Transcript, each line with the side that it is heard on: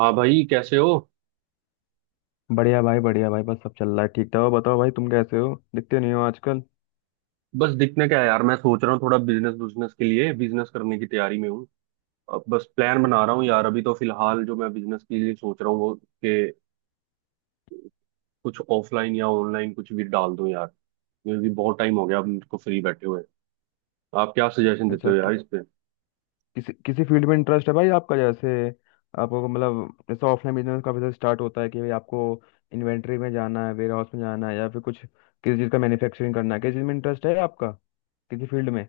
right: हाँ भाई कैसे हो?
left: बढ़िया भाई बढ़िया भाई, बस सब चल रहा है। ठीक था, बताओ भाई तुम कैसे हो? दिखते नहीं हो आजकल।
right: बस दिखने क्या है यार। मैं सोच रहा हूँ थोड़ा बिजनेस बिजनेस के लिए बिजनेस करने की तैयारी में हूँ। अब बस प्लान बना रहा हूँ यार। अभी तो फिलहाल जो मैं बिजनेस के लिए सोच रहा हूँ वो कि कुछ ऑफलाइन या ऑनलाइन कुछ भी डाल दूँ यार, क्योंकि बहुत टाइम हो गया अब मुझको फ्री बैठे हुए। आप क्या सजेशन देते
left: अच्छा,
right: हो यार इस पे?
left: किसी किसी फील्ड में इंटरेस्ट है भाई आपका? जैसे आपको मतलब जैसे ऑफलाइन बिजनेस काफी सारे स्टार्ट होता है कि भाई आपको इन्वेंट्री में जाना है, वेयर हाउस में जाना है, या फिर कुछ किसी चीज़ का मैन्युफैक्चरिंग करना है? किस चीज़ में इंटरेस्ट है आपका, किसी फील्ड में?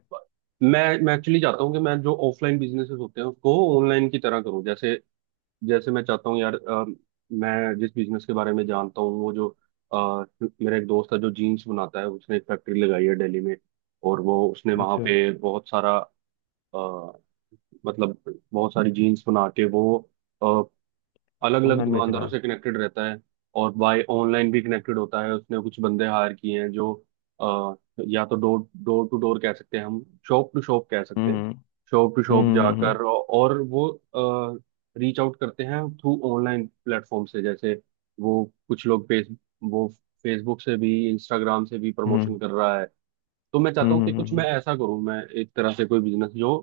right: मैं एक्चुअली चाहता हूँ कि मैं जो ऑफलाइन बिजनेसेस होते हैं उसको ऑनलाइन की तरह करूँ। जैसे जैसे मैं चाहता हूँ यार, मैं जिस बिजनेस के बारे में जानता हूँ वो जो अ, मेरा एक दोस्त है जो जीन्स बनाता है। उसने एक फैक्ट्री लगाई है दिल्ली में और वो उसने वहाँ
left: अच्छा,
right: पे बहुत सारा अ, मतलब बहुत सारी जीन्स बना के वो अलग अलग
left: ऑनलाइन बेच रहा
right: दुकानदारों
left: है।
right: से कनेक्टेड रहता है। और बाय ऑनलाइन भी कनेक्टेड होता है। उसने कुछ बंदे हायर किए हैं जो अ, या तो डोर डोर टू डोर कह सकते हैं हम, शॉप टू शॉप कह सकते हैं।
left: हम्म।
right: शॉप टू शॉप
left: हम्म।
right: जाकर, और वो रीच आउट करते हैं थ्रू ऑनलाइन प्लेटफॉर्म से। जैसे वो कुछ लोग फेस वो फेसबुक से भी इंस्टाग्राम से भी
left: हम्म हम्म
right: प्रमोशन कर रहा है। तो मैं चाहता
left: हम्म।
right: हूँ कि कुछ मैं ऐसा करूँ। मैं एक तरह से कोई बिजनेस जो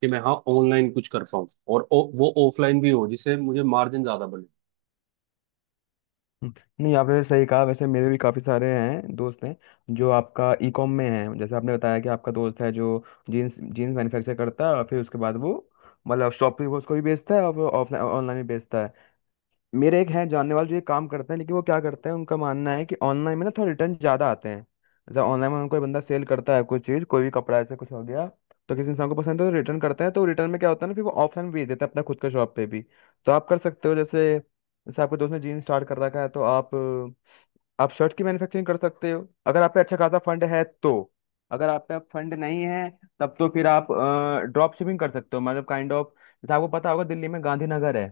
right: कि मैं, हाँ, ऑनलाइन कुछ कर पाऊँ और वो ऑफलाइन भी हो, जिससे मुझे मार्जिन ज्यादा बने।
left: हम्म। नहीं, आपने सही कहा। वैसे मेरे भी काफ़ी सारे हैं दोस्त हैं जो आपका ई कॉम में हैं। जैसे आपने बताया कि आपका दोस्त है जो जीन्स जीन्स मैन्युफैक्चर करता है, और फिर उसके बाद वो मतलब शॉप पे वो उसको भी बेचता है और ऑफलाइन ऑनलाइन भी बेचता है। मेरे एक हैं जानने वाले जो ये काम करते हैं, लेकिन वो क्या करते हैं, उनका मानना है कि ऑनलाइन में ना थोड़ा रिटर्न ज्यादा आते हैं। जैसे ऑनलाइन में हम कोई बंदा सेल करता है कोई चीज, कोई भी कपड़ा ऐसे कुछ हो गया, तो किसी इंसान को पसंद है तो रिटर्न करते हैं। तो रिटर्न में क्या होता है ना, फिर वो ऑप्शन भेज देते हैं अपना खुद का शॉप पे भी। तो आप कर सकते हो जैसे, जैसे आपके दोस्त ने जीन स्टार्ट कर रखा है, तो आप शर्ट की मैन्युफैक्चरिंग कर सकते हो अगर आप पे अच्छा खासा फंड है तो। अगर आप पे फंड नहीं है, तब तो फिर आप ड्रॉप शिपिंग कर सकते हो मतलब काइंड ऑफ। जैसे आपको पता होगा दिल्ली में गांधीनगर है,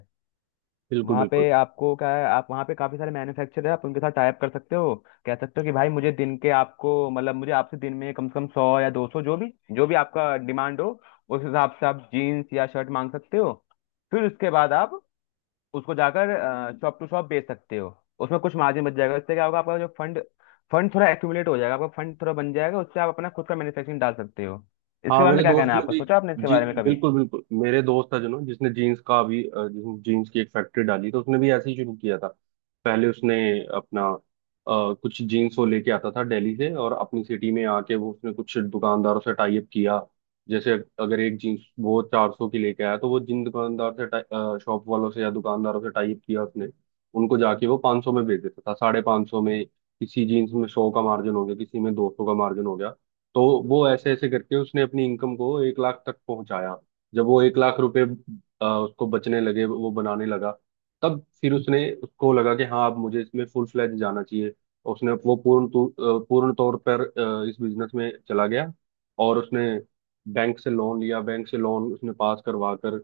right: बिल्कुल,
left: वहाँ
right: बिल्कुल।
left: पे आपको क्या है, आप वहाँ पे काफ़ी सारे मैन्युफैक्चरर है, आप उनके साथ टाइप कर सकते हो। कह सकते हो कि भाई मुझे दिन के आपको मतलब मुझे आपसे दिन में कम से कम सौ या दो सौ, जो भी आपका डिमांड हो, उस हिसाब से आप जीन्स या शर्ट मांग सकते हो। फिर उसके बाद आप उसको जाकर शॉप टू शॉप बेच सकते हो, उसमें कुछ मार्जिन बच जाएगा। इससे क्या होगा, आपका जो फंड फंड थोड़ा एक्यूमुलेट हो जाएगा, आपका फंड थोड़ा बन जाएगा, उससे आप अपना खुद का मैन्युफैक्चरिंग डाल सकते हो। इसके
right: हाँ
left: बारे में
right: मेरे
left: क्या कहना
right: दोस्त
left: है
right: ने
left: आपका?
right: भी,
left: सोचा आपने इसके
right: जी,
left: बारे में कभी?
right: बिल्कुल बिल्कुल। मेरे दोस्त था जो ना, जिसने जीन्स का अभी जिसने जीन्स की एक फैक्ट्री डाली, तो उसने भी ऐसे ही शुरू किया था। पहले उसने अपना कुछ जीन्स वो लेके आता था दिल्ली से और अपनी सिटी में आके वो उसने कुछ दुकानदारों से टाई अप किया। जैसे अगर एक जीन्स वो 400 की लेके आया, तो वो जिन दुकानदार से, शॉप वालों से या दुकानदारों से टाई अप किया उसने, उनको जाके वो 500 में बेच देता था, 550 में। किसी जीन्स में 100 का मार्जिन हो गया, किसी में 200 का मार्जिन हो गया। तो वो ऐसे ऐसे करके उसने अपनी इनकम को 1 लाख तक पहुंचाया। जब वो 1 लाख रुपए उसको बचने लगे, वो बनाने लगा, तब फिर उसने, उसको लगा कि हाँ अब मुझे इसमें फुल फ्लैज जाना चाहिए। और उसने वो पूर्ण तौर पर इस बिजनेस में चला गया। और उसने बैंक से लोन लिया। बैंक से लोन उसने पास करवा कर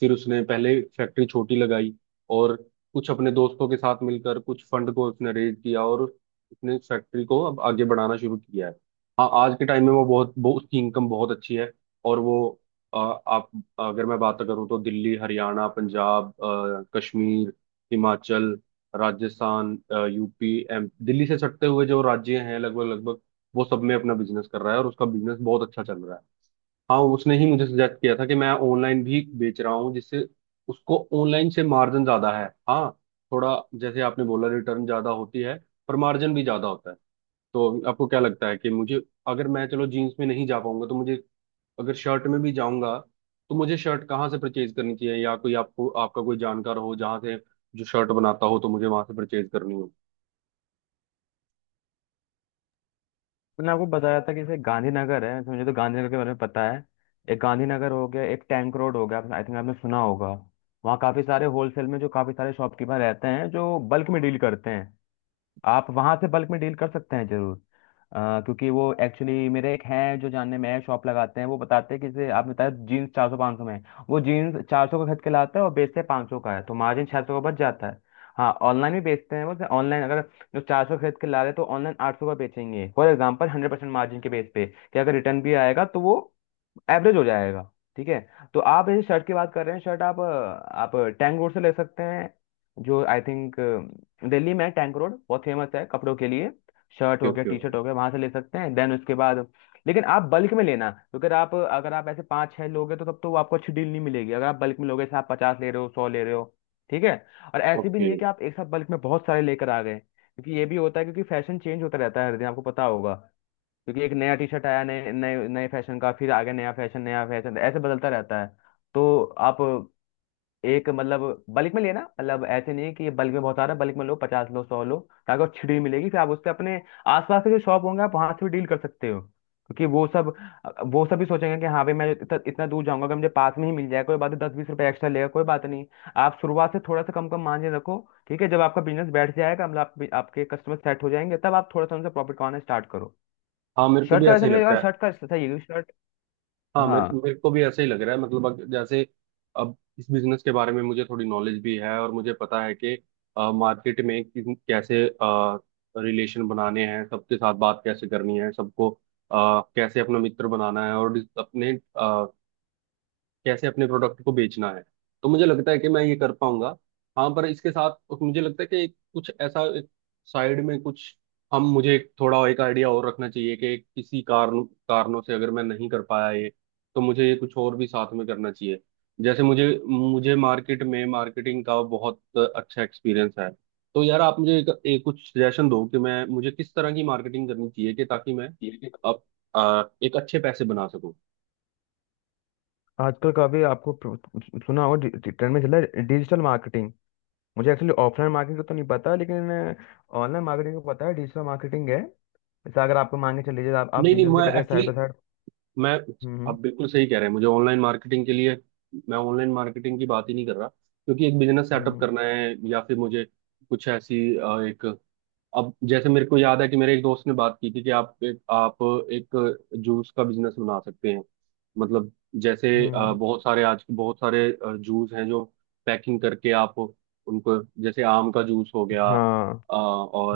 right: फिर उसने पहले फैक्ट्री छोटी लगाई और कुछ अपने दोस्तों के साथ मिलकर कुछ फंड को उसने रेज किया और उसने फैक्ट्री को अब आगे बढ़ाना शुरू किया है। आज के टाइम में वो बहुत, वो उसकी इनकम बहुत अच्छी है। और वो आ, आप अगर मैं बात करूँ तो दिल्ली, हरियाणा, पंजाब, कश्मीर, हिमाचल, राजस्थान, यूपी, एम दिल्ली से सटते हुए जो राज्य हैं, लगभग लगभग वो सब में अपना बिजनेस कर रहा है और उसका बिजनेस बहुत अच्छा चल रहा है। हाँ उसने ही मुझे सजेस्ट किया था कि मैं ऑनलाइन भी बेच रहा हूँ, जिससे उसको ऑनलाइन से मार्जिन ज्यादा है। हाँ, थोड़ा, जैसे आपने बोला, रिटर्न ज्यादा होती है पर मार्जिन भी ज्यादा होता है। तो आपको क्या लगता है कि मुझे, अगर मैं चलो जीन्स में नहीं जा पाऊंगा तो मुझे, अगर शर्ट में भी जाऊंगा, तो मुझे शर्ट कहाँ से परचेज करनी चाहिए, या कोई आपको, आपका कोई जानकार हो जहाँ से, जो शर्ट बनाता हो, तो मुझे वहां से परचेज करनी हो।
left: मैंने आपको बताया था कि जैसे गांधीनगर है, तो मुझे तो गांधीनगर के बारे में पता है। एक गांधीनगर हो गया, एक टैंक रोड हो गया, आई थिंक आपने सुना होगा। वहाँ काफी सारे होलसेल में जो काफी सारे शॉपकीपर रहते हैं जो बल्क में डील करते हैं, आप वहां से बल्क में डील कर सकते हैं जरूर। क्योंकि वो एक्चुअली मेरे एक हैं जो जानने में है, शॉप लगाते हैं, वो बताते हैं कि जैसे आपने बताया जीन्स चार सौ पाँच सौ में है। वो जीन्स चार सौ का खरीद के लाता है और बेचते हैं पाँच सौ का है, तो मार्जिन छः सौ का बच जाता है। हाँ, ऑनलाइन भी बेचते हैं वो। ऑनलाइन अगर जो चार सौ खरीद के ला रहे हैं तो ऑनलाइन आठ सौ का बेचेंगे, for example hundred percent margin के बेस पे, कि अगर रिटर्न भी आएगा तो वो एवरेज हो जाएगा। ठीक है। तो आप इस शर्ट की बात कर रहे हैं। शर्ट आप आप टैंक रोड से ले सकते हैं, जो आई थिंक दिल्ली में टैंक रोड बहुत फेमस है कपड़ों के लिए। शर्ट
right: ओके,
left: हो गया,
right: ओके,
left: टी
right: ओके,
left: शर्ट हो गया, वहां से ले सकते हैं। देन उसके बाद लेकिन आप बल्क में लेना, क्योंकि आप अगर आप ऐसे पाँच छह लोगे तो तब तो वो आपको अच्छी डील नहीं मिलेगी। अगर आप बल्क में लोगे जैसे आप पचास ले रहे हो, सौ ले रहे हो, ठीक है। और ऐसे भी
right: ओके।
left: नहीं है कि आप एक साथ बल्क में बहुत सारे लेकर आ गए, क्योंकि ये भी होता है, क्योंकि फैशन चेंज होता रहता है हर दिन आपको पता होगा। क्योंकि एक नया टी शर्ट आया नए नए नए फैशन का, फिर आगे नया फैशन, नया फैशन, ऐसे बदलता रहता है। तो आप एक मतलब बल्क में लेना मतलब ऐसे नहीं है कि बल्क में बहुत आ रहा है, बल्क में लो, पचास लो, सौ लो, ताकि वो छिड़ी मिलेगी। फिर आप उससे अपने आसपास के जो शॉप होंगे आप वहां से भी डील कर सकते हो, क्योंकि वो सब, वो सब भी सोचेंगे कि हाँ भाई मैं इतना दूर जाऊंगा कि मुझे पास में ही मिल जाए, कोई बात नहीं दस बीस रुपए एक्स्ट्रा लेगा, कोई बात नहीं। आप शुरुआत से थोड़ा सा कम कम मार्जिन रखो। ठीक है, जब आपका बिजनेस बैठ जाएगा मतलब आप, आपके कस्टमर सेट हो जाएंगे, तब आप थोड़ा सा उनसे प्रॉफिट कमाना स्टार्ट करो।
right: हाँ मेरे को
left: शर्ट
right: भी
left: का
right: ऐसा
left: ऐसे
right: ही
left: मुझे लगा
right: लगता है।
left: शर्ट का ऐसा था, ये भी शर्ट।
right: हाँ मेरे
left: हाँ।
right: मेरे को भी ऐसा ही लग रहा है। मतलब जैसे अब इस बिजनेस के बारे में मुझे थोड़ी नॉलेज भी है और मुझे पता है कि मार्केट में कैसे रिलेशन बनाने हैं सबके साथ, बात कैसे करनी है सबको, कैसे अपना मित्र बनाना है और अपने, कैसे अपने प्रोडक्ट को बेचना है। तो मुझे लगता है कि मैं ये कर पाऊंगा। हाँ पर इसके साथ मुझे लगता है कि कुछ ऐसा एक, साइड में कुछ हम, मुझे एक थोड़ा एक आइडिया और रखना चाहिए कि किसी कारण, कारणों से अगर मैं नहीं कर पाया ये, तो मुझे ये कुछ और भी साथ में करना चाहिए। जैसे मुझे मुझे मार्केट में मार्केटिंग का बहुत अच्छा एक्सपीरियंस है। तो यार आप मुझे एक कुछ सजेशन दो कि मैं, मुझे किस तरह की मार्केटिंग करनी चाहिए कि ताकि मैं
left: ये भी-
right: अब एक अच्छे पैसे बना सकूं।
left: आजकल काफी आपको प्रो- सुना होगा, डि- डि- ट्रेंड में चल रहा है डिजिटल मार्केटिंग। मुझे एक्चुअली ऑफलाइन मार्केटिंग का तो नहीं पता, लेकिन ऑनलाइन मार्केटिंग का पता है, डिजिटल मार्केटिंग है। जैसे अगर आपको मांगे चल लीजिए आप,
right: नहीं नहीं,
left: बिजनेस भी
right: मैं
left: कर रहे हैं साइड
right: एक्चुअली
left: बाय साइड।
right: मैं
left: हम्म।
right: आप बिल्कुल सही कह रहे हैं। मुझे ऑनलाइन मार्केटिंग के लिए, मैं ऑनलाइन मार्केटिंग की बात ही नहीं कर रहा, क्योंकि एक बिजनेस सेटअप
left: हम्म
right: करना है या फिर मुझे कुछ ऐसी एक, अब जैसे मेरे को याद है कि मेरे एक दोस्त ने बात की थी कि आप एक जूस का बिजनेस बना सकते हैं। मतलब जैसे
left: हम्म।
right: बहुत सारे आज, बहुत सारे जूस हैं जो पैकिंग करके आप उनको, जैसे आम का जूस हो गया,
left: हाँ।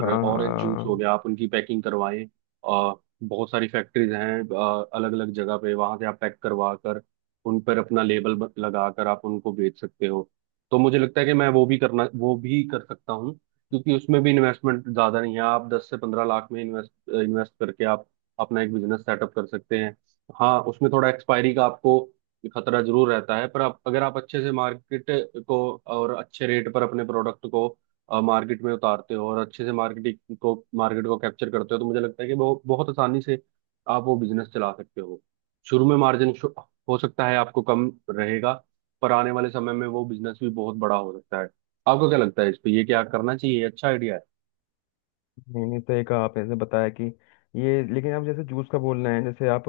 left: हाँ
right: ऑरेंज जूस हो
left: हाँ।
right: गया, आप उनकी पैकिंग करवाएं। अ, बहुत सारी फैक्ट्रीज हैं अलग अलग जगह पे, वहां से आप पैक करवा कर उन पर अपना लेबल लगा कर आप उनको बेच सकते हो। तो मुझे लगता है कि मैं वो भी करना, वो भी कर सकता हूँ, क्योंकि उसमें भी इन्वेस्टमेंट ज्यादा नहीं है। आप 10 से 15 लाख में इन्वेस्ट इन्वेस्ट करके आप अपना एक बिजनेस सेटअप कर सकते हैं। हाँ उसमें थोड़ा एक्सपायरी का आपको खतरा जरूर रहता है, पर आप, अगर आप अच्छे से मार्केट को और अच्छे रेट पर अपने प्रोडक्ट को मार्केट में उतारते हो और अच्छे से मार्केटिंग को, मार्केट को कैप्चर करते हो, तो मुझे लगता है कि बहुत बहुत आसानी से आप वो बिजनेस चला सकते हो। शुरू में मार्जिन हो सकता है आपको कम रहेगा, पर आने वाले समय में वो बिजनेस भी बहुत बड़ा हो सकता है। आपको क्या लगता है इस पे? ये क्या करना चाहिए? ये अच्छा आइडिया है?
left: नहीं नहीं, सही कहा आपने जैसे बताया कि, ये लेकिन आप जैसे जूस का बोल रहे हैं, जैसे आप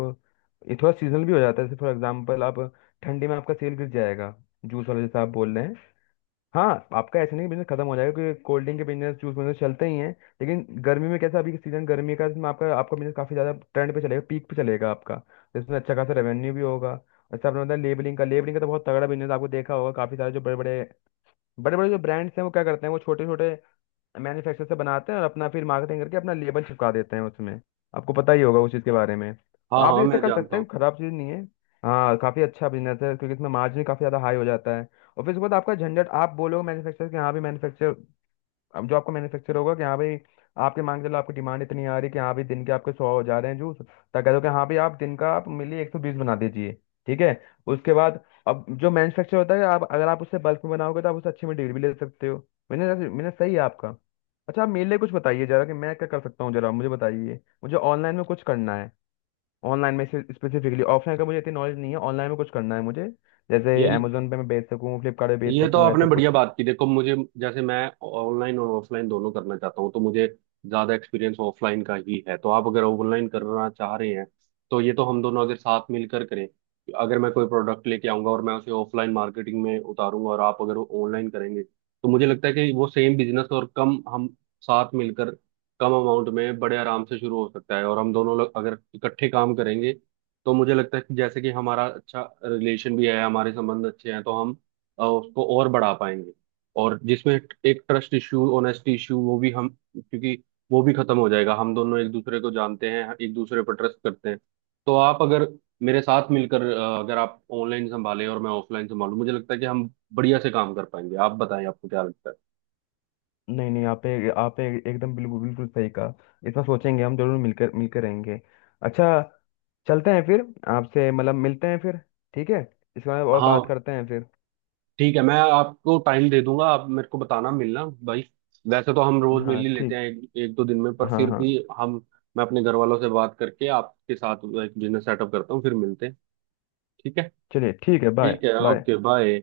left: ये थोड़ा सीजनल भी हो जाता है। जैसे फॉर एग्जाम्पल आप ठंडी में आपका सेल गिर जाएगा जूस वाला, जैसे आप बोल रहे हैं। हाँ, आपका ऐसा नहीं बिजनेस खत्म हो जाएगा, क्योंकि कोल्ड ड्रिंक के बिजनेस जूस बिजनेस चलते ही हैं। लेकिन गर्मी में कैसा अभी सीजन गर्मी का, इसमें आपका आपका बिजनेस काफी ज्यादा ट्रेंड पे चलेगा, पीक पे चलेगा आपका। तो इसमें अच्छा खासा रेवेन्यू भी होगा। अच्छा, आपने बताया लेबलिंग का। लेबलिंग का तो बहुत तगड़ा बिजनेस आपको देखा होगा। काफी सारे जो बड़े बड़े जो ब्रांड्स हैं वो क्या करते हैं, वो छोटे छोटे मैन्युफैक्चर से बनाते हैं और अपना फिर मार्केटिंग करके अपना लेबल चिपका देते हैं उसमें। आपको पता ही होगा उस चीज़ के बारे में,
right: हाँ
left: तो आप
right: हाँ,
left: भी इसे
right: मैं
left: कर सकते
right: जानता हूँ।
left: हैं, खराब चीज़ नहीं है। हाँ, काफ़ी अच्छा बिजनेस है, क्योंकि इसमें मार्जिन काफ़ी ज़्यादा हाई हो जाता है। और फिर उसके बाद आपका झंझट, आप बोलोगे मैन्युफैक्चर के, हाँ भी मैन्युफैक्चर। अब जो आपको मैन्युफैक्चर होगा कि हाँ भाई आपके मांग चलो आपकी डिमांड इतनी आ रही है कि हाँ भाई दिन के आपके सौ हो जा रहे हैं जूस, तो कह दो कि हाँ भाई आप दिन का आप मिली एक सौ बीस बना दीजिए। ठीक है। उसके बाद अब जो मैन्युफैक्चर होता है, आप अगर आप उससे बल्क में बनाओगे तो आप उससे अच्छे में डील भी ले सकते हो। मैंने मैंने सही है आपका। अच्छा, आप मेरे लिए कुछ बताइए जरा कि मैं क्या कर सकता हूँ, जरा मुझे बताइए। मुझे ऑनलाइन में कुछ करना है, ऑनलाइन में स्पेसिफिकली। ऑफलाइन का मुझे इतनी नॉलेज नहीं है, ऑनलाइन में कुछ करना है मुझे। जैसे
right: ये
left: अमेजोन पे मैं बेच सकूँ, फ्लिपकार्ट पे बेच
right: ये तो
left: सकूँ,
right: आपने
left: ऐसा
right: बढ़िया
left: कुछ।
right: बात की। देखो, मुझे, जैसे मैं ऑनलाइन और ऑफलाइन दोनों करना चाहता हूँ, तो मुझे ज्यादा एक्सपीरियंस ऑफलाइन का ही है। तो आप अगर ऑनलाइन करना चाह रहे हैं, तो ये तो हम दोनों अगर साथ मिलकर करें, अगर मैं कोई प्रोडक्ट लेके आऊंगा और मैं उसे ऑफलाइन मार्केटिंग में उतारूंगा और आप अगर ऑनलाइन करेंगे, तो मुझे लगता है कि वो सेम बिजनेस, और कम, हम साथ मिलकर कम अमाउंट में बड़े आराम से शुरू हो सकता है। और हम दोनों लोग अगर इकट्ठे काम करेंगे, तो मुझे लगता है कि, जैसे कि हमारा अच्छा रिलेशन भी है, हमारे संबंध अच्छे हैं, तो हम उसको और बढ़ा पाएंगे। और जिसमें एक ट्रस्ट इशू, ऑनेस्टी इशू, वो भी हम, क्योंकि वो भी खत्म हो जाएगा, हम दोनों एक दूसरे को जानते हैं, एक दूसरे पर ट्रस्ट करते हैं। तो आप अगर मेरे साथ मिलकर, अगर आप ऑनलाइन संभालें और मैं ऑफलाइन संभालूं, मुझे लगता है कि हम बढ़िया से काम कर पाएंगे। आप बताएं, आपको क्या लगता है?
left: नहीं नहीं, एकदम बिल्कुल बिल्कुल सही कहा। इतना सोचेंगे हम जरूर, मिलकर मिलकर रहेंगे। अच्छा, चलते हैं फिर। आपसे मतलब मिलते हैं फिर, ठीक है। इसके बारे में और बात
right: हाँ
left: करते हैं फिर।
right: ठीक है, मैं आपको टाइम दे दूंगा। आप मेरे को बताना, मिलना भाई। वैसे तो हम रोज मिल
left: हाँ
right: ही लेते
left: ठीक।
right: हैं एक दो दिन में, पर
left: हाँ
right: फिर
left: हाँ।
right: भी हम, मैं अपने घर वालों से बात करके आपके साथ एक बिजनेस सेटअप करता हूँ, फिर मिलते हैं। ठीक है।
left: चलिए ठीक है, बाय
right: ठीक है,
left: बाय।
right: Okay bye.